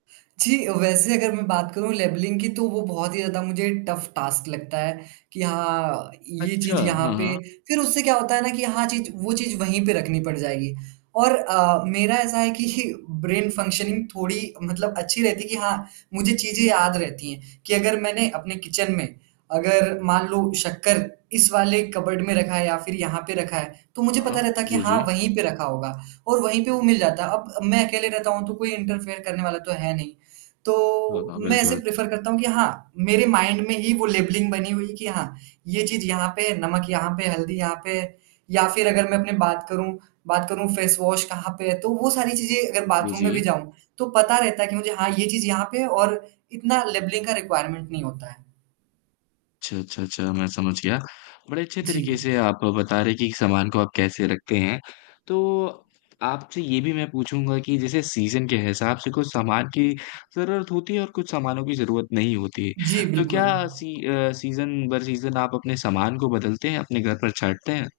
जी, वैसे अगर मैं बात करूँ लेबलिंग की, तो वो बहुत ही ज़्यादा मुझे टफ़ टास्क लगता है, कि हाँ, ये अच्छा, चीज़ यहाँ हाँ, पे हाँ। फ़िर उससे क्या होता है ना, कि हाँ चीज़ वो चीज़ वही पे रखनी पड़ जाएगी। और अ, मेरा ऐसा है कि ब्रेन फंक्शनिंग थोड़ी मतलब अच्छी रहती है कि हाँ, मुझे चीज़ें याद रहती हैं, कि अगर मैनें अपने किचन में अगर मान लो शक्कर इस वाले कपबोर्ड में रखा है या फ़िर यहाँ पे रखा है, तो मुझे पता हाँ। रहता है कि जी, हाँ, जी। वही पे रखा होगा और वही पे वो मिल जाता है। अब अब मैं अकेले रहता हूँ तो कोई इंटरफेयर करने वाला तो है नहीं, हाँ, तो, हाँ, मैं ऐसे बिल्कुल। प्रेफर करता हूँ कि हाँ, मेरे माइंड में ही वो लेबलिंग बनी हुई है कि हाँ, ये चीज़ यहाँ पे है, नमक यहाँ पे, हल्दी यहाँ पे है। या फ़िर अगर मैं अपनी बात करूँ बात करूँ फेस वाश कहाँ पे है, तो वो सारी चीज़ें अगर जी, बाथरूम में भी जी। जाऊँ, तो पता रहता है कि मुझे हाँ, ये चीज़ यहाँ पे है और इतना लेबलिंग का रिक्वायरमेंट नहीं होता है। अच्छा, अच्छा, अच्छा मैं समझ गया, बड़े अच्छे तरीके जी। से आप बता रहे हैं कि सामान को आप कैसे रखते हैं। तो, आपसे ये भी मैं पूछूँगा कि जैसे सीज़न के हिसाब से कुछ सामान की ज़रूरत होती है और कुछ सामानों की ज़रूरत नहीं होती। जी, तो क्या बिल्कुल। सी अ, सीज़न भर सीज़न आप अपने सामान को बदलते हैं? अपने घर पर छाँटते हैं?